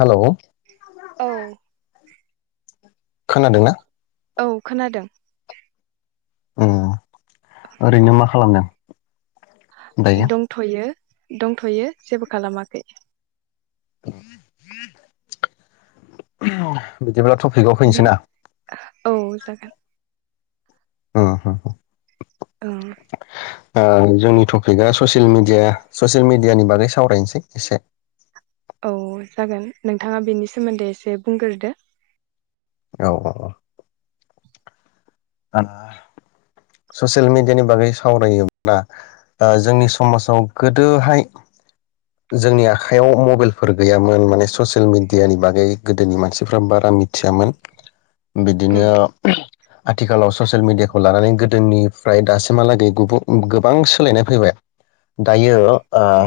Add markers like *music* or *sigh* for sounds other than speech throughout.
Hello औ। खोनादोंना? औ खोनादों। ओम ओरैनो मा खालामदों? दायो दंथ'यो। दंथ'यो जेबो खालामाखै। *inaudible* बिदिब्लाथ' बे औ जागोन। आ हा औ *inaudible* आं जोंनि टपिकआ ससियेल मिडिया ससियेल मिडियानि बागै सावरायनोसै एसे। औ जागोन नोंथाङा बेनि सोमोन्दै एसे बुंग्रोदो। औ औ। ससियेल मिडियानि बागै सावरायोब्ला ओ जोंनि समाजाव गोदोहाय जोंनि आखाइयाव मबाइलफोर गैयामोन माने ससियेल मिडियानि बागै गोदोनि मानसिफ्रा बारा मिथियामोन। औ बिदिनो थिखालाव ससियेल मिडियाखौ लानानै गो दोनिफ्राय दासिमहालागै गुबु गोबां सोलायनाय फैबाय दायो ओ औ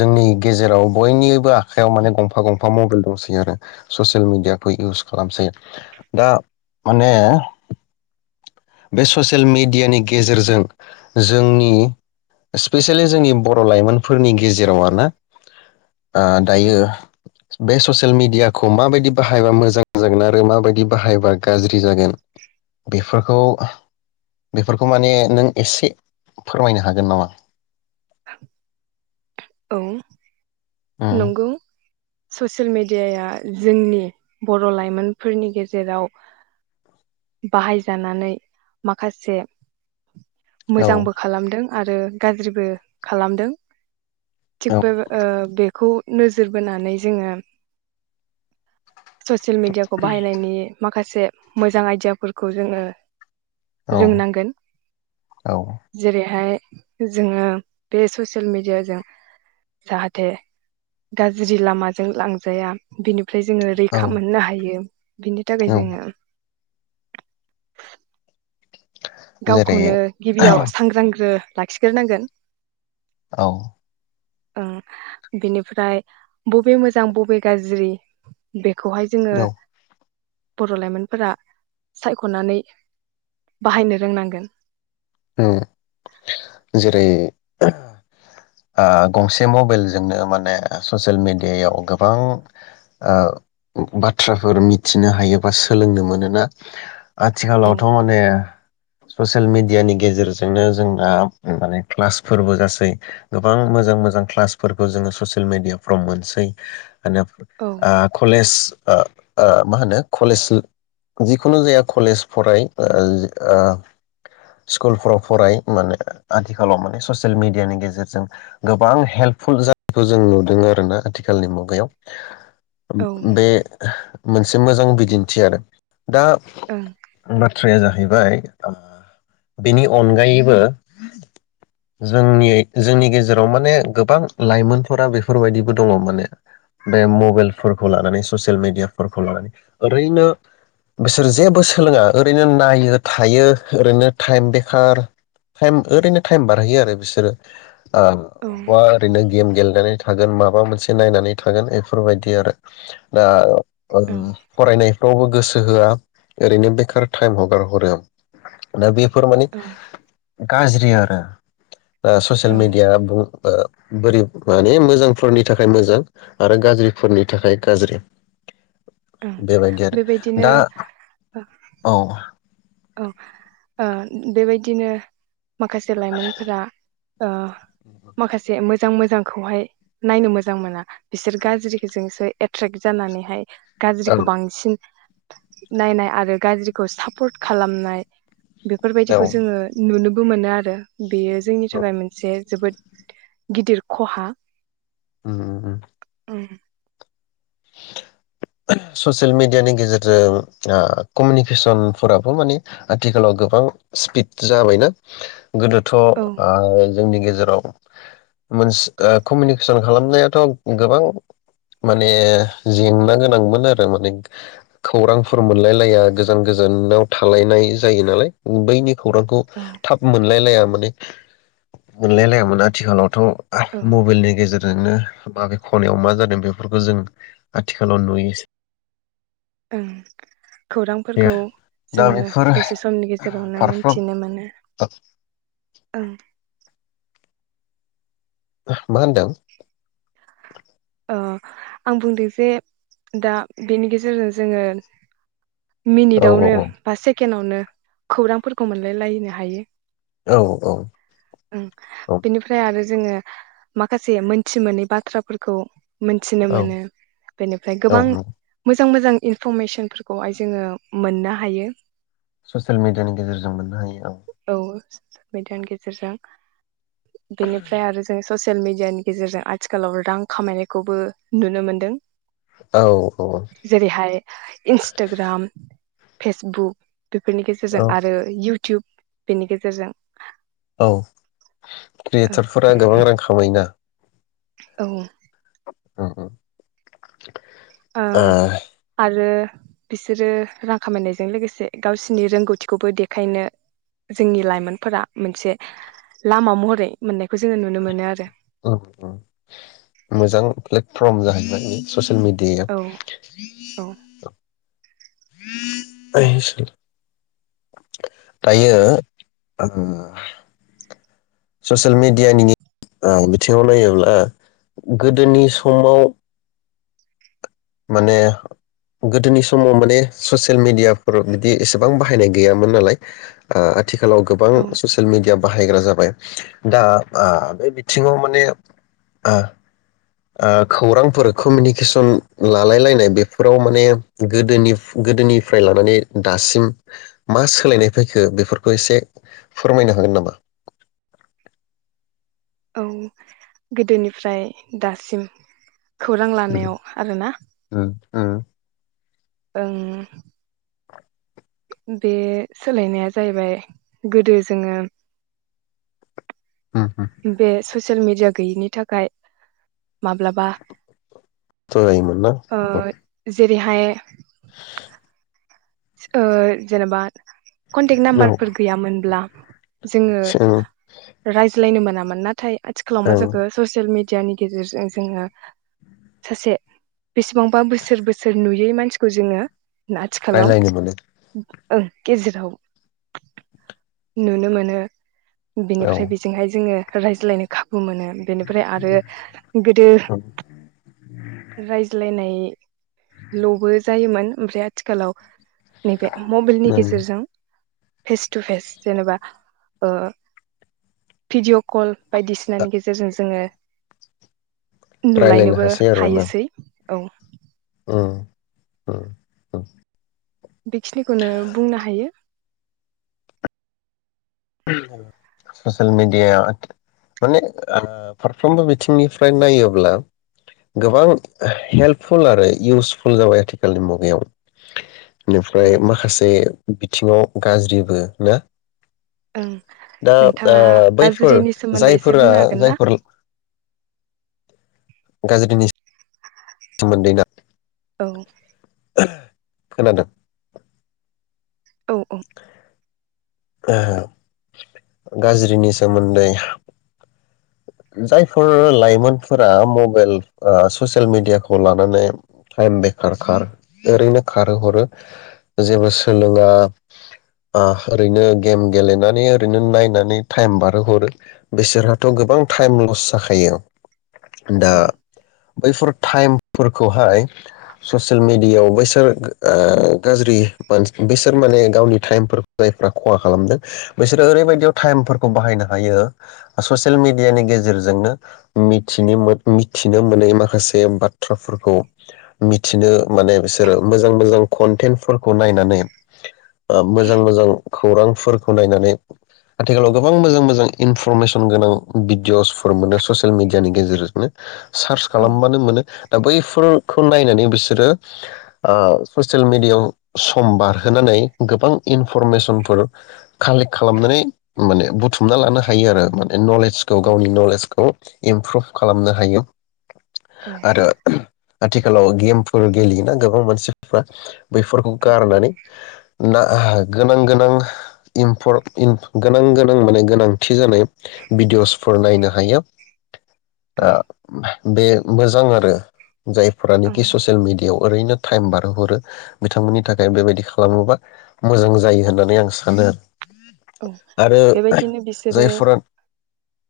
जोंनि गेजेराव बयनिबो आखाइयाव माने गंफा गंफा मबाइल दंसै आरो ससियेल मिडियाखौ इउस खालामसै दा माने बे ससियेल मेडियानि गेजेरजों जोंनि स्पेसियेलि जोंनि बर' लाइमोनफोरनि गेजेराव आरोना ओ औ दायो बे ससियेल मिडियाखौ माबायदि बाहायबा मोजां जागोन आरो माबायदि बाहायबा गाज्रि जागोन बेफोरखौ बेफोरखौ माने नों एसे फोरमायनो हागोन नामा? औ। उम नंगौ। ससियेल मेडियाया जोंनि बर' लाइमोनफोरनि गेजेराव बाहायजानानै माखासे औ मोजांबो खालामदों। आरो गाज्रिबो खालामदों। थिग बेबा ओ खौ नोजोर बोनानै जोङो ससियेल मिडियाखौ बाहायनायनि माखासे मोजां आइडियाफोरखौ जोङो औ रोंनांगोन औ जेरैहाय जोङो बे ससियेल मिडियाजों जाहाथे गाज्रि लामाजों लांजाया बिनि ओमफ्राय जोङो औ रैखा मोननो हायो बिनि थाखाय औ जोङो जेरै गावखौनो गिबियाव सांग्रांग्रो लाखिग्रोनांगोन औ। उह बिनिफ्राय बबे मोजां बबे गाज्रि बे खौहाय जोङो बर' लाइमोनफोरा सायख'नानै बाहायनो रोंनांगोन उम जेरै गंसे मबाइलजोंनो माने ससियेल मिडियायाव गोबां ओ बाथ्राफोर मिथिनो हायोबा सोलोंनो मोनोना आथिखालावथ' माने ससियेल मिडियानि गेजेरजोंनो जोंना माने क्लासफोरबो जासै गोबां मोजां मोजां क्लासफोरखौ जोङो ससियेल मेडियाफ्राव मोनसै रैनो औ ओ कलेज ओ ओ मा होनो कलेज जिखुनु जाया कलेज फराय ओह ओह स्कुलफ्राव फराय माने आथिखालाव माने ससियेल मिेडियानि गेजेरजों गोबां हेल्पफुल जानायखौ जों नुदों आर ना आथिखालनि मुगायाव औ ओं उम बे मोनसे मोजां बिदिन्थि आरो दा औ ओम बाथ्राया जाहैबाय ओह बेनि अनगायैबो जोंनि जोंनि गेजेराव माने गोबां लाइमोनफोरा बेफोरबायदिबो दङ। माने बे मबाइलफोरखौ लानानै ससियेल मेडियाफोरखौ लानानै ओरैनो बिसोर जेबो सोलोङा ओरैनो नायो थायो ओरैनो टाइम बेखार टाइम ओरैनो टाइम बारहोयो आरो बिसोरो ओह अबेबा औ ओरैनो गेम गेलेनानै थागोन माबा मोनसे नायनानै थागोन बा एफोरबायदि आरो दा औ उम फरायनायफ्रावबो गोसो होआ ओरैनो बेखार टाइम हगार हरो। *inaudible* फोरमानि गाज्रियारा ससियेल औ मिडिया बुं ओ बोरै माने मोजांफोरनि थाखाय मोजां आरो गाज्रिफोरनि थाखाय गाज्रि। ओं बेबायदि आरो बेबायदिनो दा औ औ ओ बेबायदिनो माखासे लाइमोनफोरा ओ माखासे मोजां मोजांखौहाय नायनो मोजां मोना बिसोर गाज्रिजोंसो एट्रेक्ट जानानैहाय औ गाज्रिखौ बांसिन नायनाय आरो गाज्रिखौ सापर्ट खालामनाय औ बेफोरबायदिखौ जोङो नुनोब मोनो आरो बेयो जोंनि औ थाखाय मोनसे जोबोद गिदिर खहा। उम उम उम। उम। ससियेल मिडियानि गेजेरजों ओ कमिउनिकेसनफोराबो मानि आथिखालाव गोबां स्पिड जाबायना। गोदोथ' औ ओ जोंनि गेजेराव मोनसे कमिउनिकेसन खालामनायाथ' गोबां माने जेंना गोनां थांमोन आरो खौरांफोर मोनलाय लाया गोजान गोजानाव थालायनाय जायो नालाय बैनि खौरांखौ थाब मोनलायलायामोन। मोनलायलायामोन आथिखालावथ' औ मबाइलनि गेजेर जोंनो माबे खनायाव मा जादों बेफोरखौ जों आथिखालाव नुयो। *inaudible* ओं खौरांफोरखौ दा जोङो बेफोर दसे समनि गेजेरावनो फारफ्रोम मोनथिनो मोनो ओं। मा होनदों? अह आं बुंदों जे दा बेनि गेजेरजों जोङो औ मिनिटावनो औ बा सेकेण्डावनो खौरांफोरखौ मोनलायलायनो हायो। औ ओं बिनिफ्राय आरो जोंङो माखासे मोनथि मोनै बाथ्राफोर खौ मोनथिनो औ औ मोनो बेनिफ्राय गोबां औ मोजां मोजां इनफरमेसनफोरखौहाय जोङो मोननो हायो। ससियेल मिडियानि गेजेरजों मोननो हायो औ। *unintelligible* गेजेरजों बेनिफ्राय आरो जों ससियेल मिडियानि गेजेरजों आथिखालाव रां खामायनायखौबो नुनो मोनदों औ औ जेरैहाय इनस्टग्राम फेसबुक बेफोरनि गेजेरजों औ आरो इउ इउटुब बेनि गेजेरजों औ क्रियेटरफोरा गोबां रां खामायोना? औ। अउ अउ। ओ आरो। बिसोरो रां खामायनायजों लोगोसे गावसिनि रोंगौथिखौबो देखायनो जोंनि लाइमोनफोरा मोनसे लामा महरै मोननायखौ जोङो नुनो मोनो आरो। मोजां प्लेटफर्म जाहैबाय। ससिल मिडिया औ औ दायो ओ ससियेल मिडियानि ओ बिथिङाव नायोब्ला गोदोनि समाव माने गोदोनि समाव माने ससियेल मिडियाफोराव बिदि एसेबां बाहायनाय गैयामोन नालाय। आथिखालाव गोबां औ ससियेल मिडिया बाहायग्रा जाबाय दा बे बिथिङाव माने खौरांफोर कमिउनिकेसन लालायलायनाय बेफोराव माने गोदोनि गोदोनिफ्राय लानानै दासिम मा सोलायनाय फैखो बेफोरखौ एसे फोरमायनो हागोन नामा। औ गोदोनिफ्राय दासिम खौरां लानायाव आरोना ओं। *inaudible* बे सोलायनाया जाहैबाय गोदो जोङो। बे स ससियेल मिडिया गैयिनि थाखाय माब्लाबा। जायमोना ओ *inaudible* जेरैहाय आ जेनबा। कनटेक्ट नाम्बारफोर गैयामोनब्ला जोङो जों रायज्लायनो मोन *unintelligible* नाथाय आथिखालाव औ मा जाखो ससियेल मि मिडियानि गेजेरजों जोङो सासे बेसेबांबा बोसोर बोसोर नुयो बेै मानसिखौ जोङो। आथिखालाव। रायलायनो मोनो ओं गेजेराव। नुनो मोनो। औ बिनिफ्राय बेजोंहाय जोङो। रायज्लायनो खाब। बे मोनो बेनिफ्राय आरो गोदो रायज्लायनाय। लबो जायोमोन ओमफ्राय आथिखालाव नैबे मबाइलनि ओं गेजेरजों। Face to face. जेनेबा पिदिय कल बायदिसिनानि गेजेरजों जोङो रायलायनो नुलायनोबो हासै हायोसै। औ। ओं ओ‌ ओ। बेखिनिखौनो बुंनो हायो। *unintelligible* ससियेल मेडिया माने ओ फारफ्रोमबो बिथिंनिफ्राय नायोब्ला गोबां हेल्पफुल आरो इउसफुल जाबाय आथिखालनि मुगायाव औ बेनिफ्राय माखासे। बिथिङाव गाज्रिबो ना ओं दा ओ नोंथाङा बैफोर गाज्रिनि सोमोन्दै एसे जायफोरा बुंनो हागोन ना? जायफोर गाज्रिनि सोमोनदैना औ। *unintelligible* खोनादों। औ औ। गाज्रिनि सोमोन्दै जायफोर लाइमोनफोरा मबाइल ओ ससियेल मिडियाखौ लानानै टाइम बेखार ओरैनो खारहोहरो जेबो सोलोङा ओ ओरैनो गेम गेलेनानै ओरैनो नायनानै टाइम बारहोहरो बिसोरहाथ' गोबां टाइम लस जाखायो। दा औ बैफोर टाइमफोरखौहाय ससियेल मिडियायाव बैसोर गाज्रि मानसि बैसोर माने गावनि टाइम जायफ्रा खहा खालामदों बिसोरो ओरैबायदियाव टाइमफोरखौ बाहायनो हायो ससियेल मि मिडियानि गेजेरजोंनो मिथिनो मो मिथिनो मोनै माखासे बाथ्राफोरखौ मिथिनो माने बिसोरो मोजां मोजां कनटेन्टफोरखौ नायनानै मोजां मोजां खौरांफोरखौ नायनानै आथिखालाव गोबां मोजां मोजां इनफरमेसन गोनां भिदिअ'सफोर मोनो ससियेल मिडियानि गेजेरजोंनो सार्च औ खालामबानो मोनो दा बैफोर खौ नायनानै बिसोरो ओ ससेेल मेडियायाव सम बारहोनानै गोबां इनफरमेसनफोर कालेक्ट खालामनानै माने बुथुमना लानो हायो आरो खौ औ गावनि नलेजखौ इमप्रुभ खालामनो हायो। औ आरो आथिखालाव गेमफोर गेलेयोना गोबां मानसिफ्रा बेफोरखौ औ गारनानै ना आहा गोनां गोनां इनफर इन गोनां गोनां माने गोनांथि जानाय बिडिअस नायनो हायोब औ *unintelligible* बे मोजां आरो औ जायफोरानोखि ससियेल मिडियायाव ओरैनो टाइम बारहोहरो बिथांमोननि थाखाय बेबायदि खालामोबा मोजां जायो होननानै आं सानो आरो औ बेबायदिनो बिसोरो। जायफोरा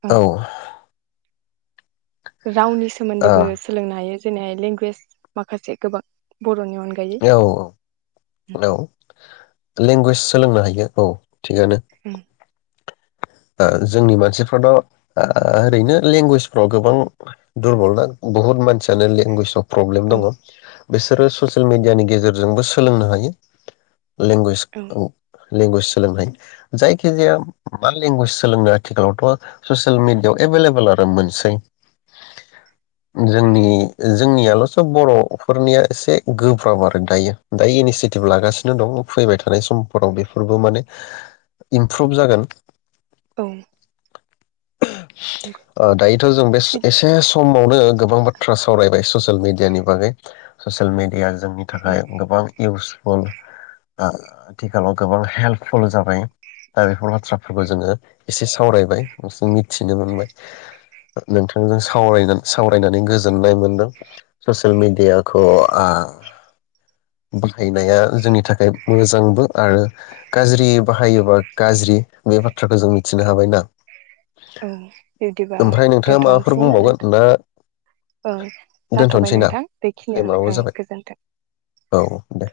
ओं औ। रावनि औ सोमोन्दैबो सोलोंनो हायो। जेनैहाय लेंगुवेज माखासे गोबां बर'नि अन औ औ लेंगुवेज सोलोंनो हायो औ थिगानो। औ ओ जोंनि मानसिफ्राथ ओ ओरैनो लेंगुवेजफ्राव गोबां दुरबल दा बुहुत मानसियानो लेंगुवेजाव प्रब्लेम औ दङ। बिसोरो ससियेल मिडियानि गेजेरजोंबो सोलोंनो हायो। औ लेंगुवेजखौ लेंगुवेज सोलोंनाय जायखिजाया बा लेंगुवेज सोलोंनो आथिखालावथ' ससियेल मिडियायाव एभेल एभेले आरो मोनसै। जोंनि जोंनियाव सब बर' फोरनिया एसे गोब्राब आरो दायो दायो इनिसियेटिभ लागासिनो दं फैबाय थानाय समफोराव बेफोरबो माने इमप्रुभ जागोन। औ ओ दायोथ' जों बे एसे सम बावनो गोबां बाथ्रा सावरायबाय ससियेल मिडियानि बागै ससेल मिदिया जोंनि थाखाय गोबां इउस *unintelligible* ओ आथिखालाव गोबां हेल्पफुल जाबाय दा बेफोर बाथ्रा होबा जोङो एसे सावरायबाय मिथिनो मोनबाय नोंथांजों सावगोन सावरायनानै गोजोननाय मोनदों ससियेल मेडियाखौ आ बाहायनाया जोंनि थाखाय मोजांबो आरो गाज्रि बाहायोबा गाज्रि। बे बाथ्राखौ जों मिथिनो हाबायना औ बिदिबा ओमफ्राय नोंथाङा माबाफोर दोनथ'नोसैना बुंबावगोन ना नोंथां ओ जाथ'बाय दोनथ'नोसै ना नोंथां बेखिनियावनो टाइमाबो ओं जाबाय गोजोन्थों। औ दे।